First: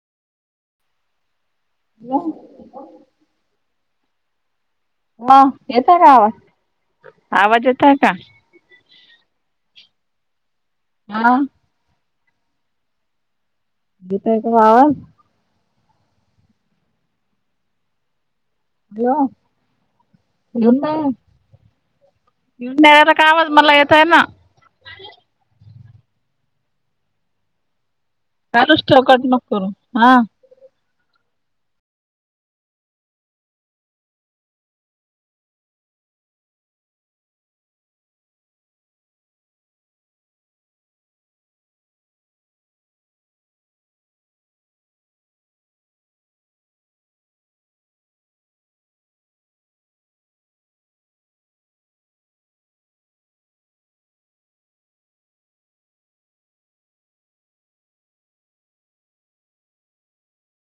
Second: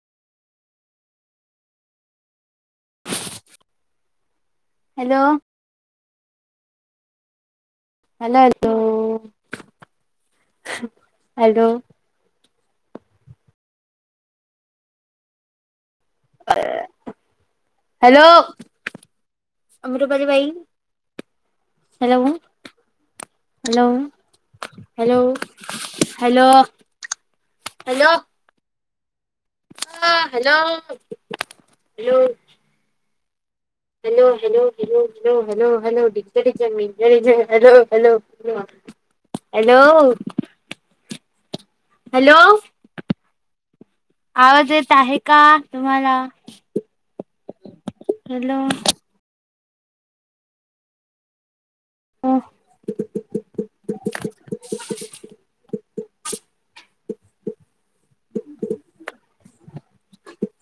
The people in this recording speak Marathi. [inaudible] हॅलो म येतय का आवाज, आवाज येतय का? [unintelligible] हा हॅलो. येतंय का आवाज? अ हॅलो. हॅलो. अमृपाली बाई [inaudible] हॅलो येऊन राहिला का आवाज, मला हॅलो येतंय ना. Hello hello hello hello. त्यातच ठोकायचं मग. ह hello hello. Hello hello hello hello hello hello, डिच्या डिचँग डिच्या डिचँग. Hello hello. [unintelligible] हॅलो. हॅलो. आवाज येत आहे का तुम्हाला? म्हंटलं हं. [inaudible] [inaudible]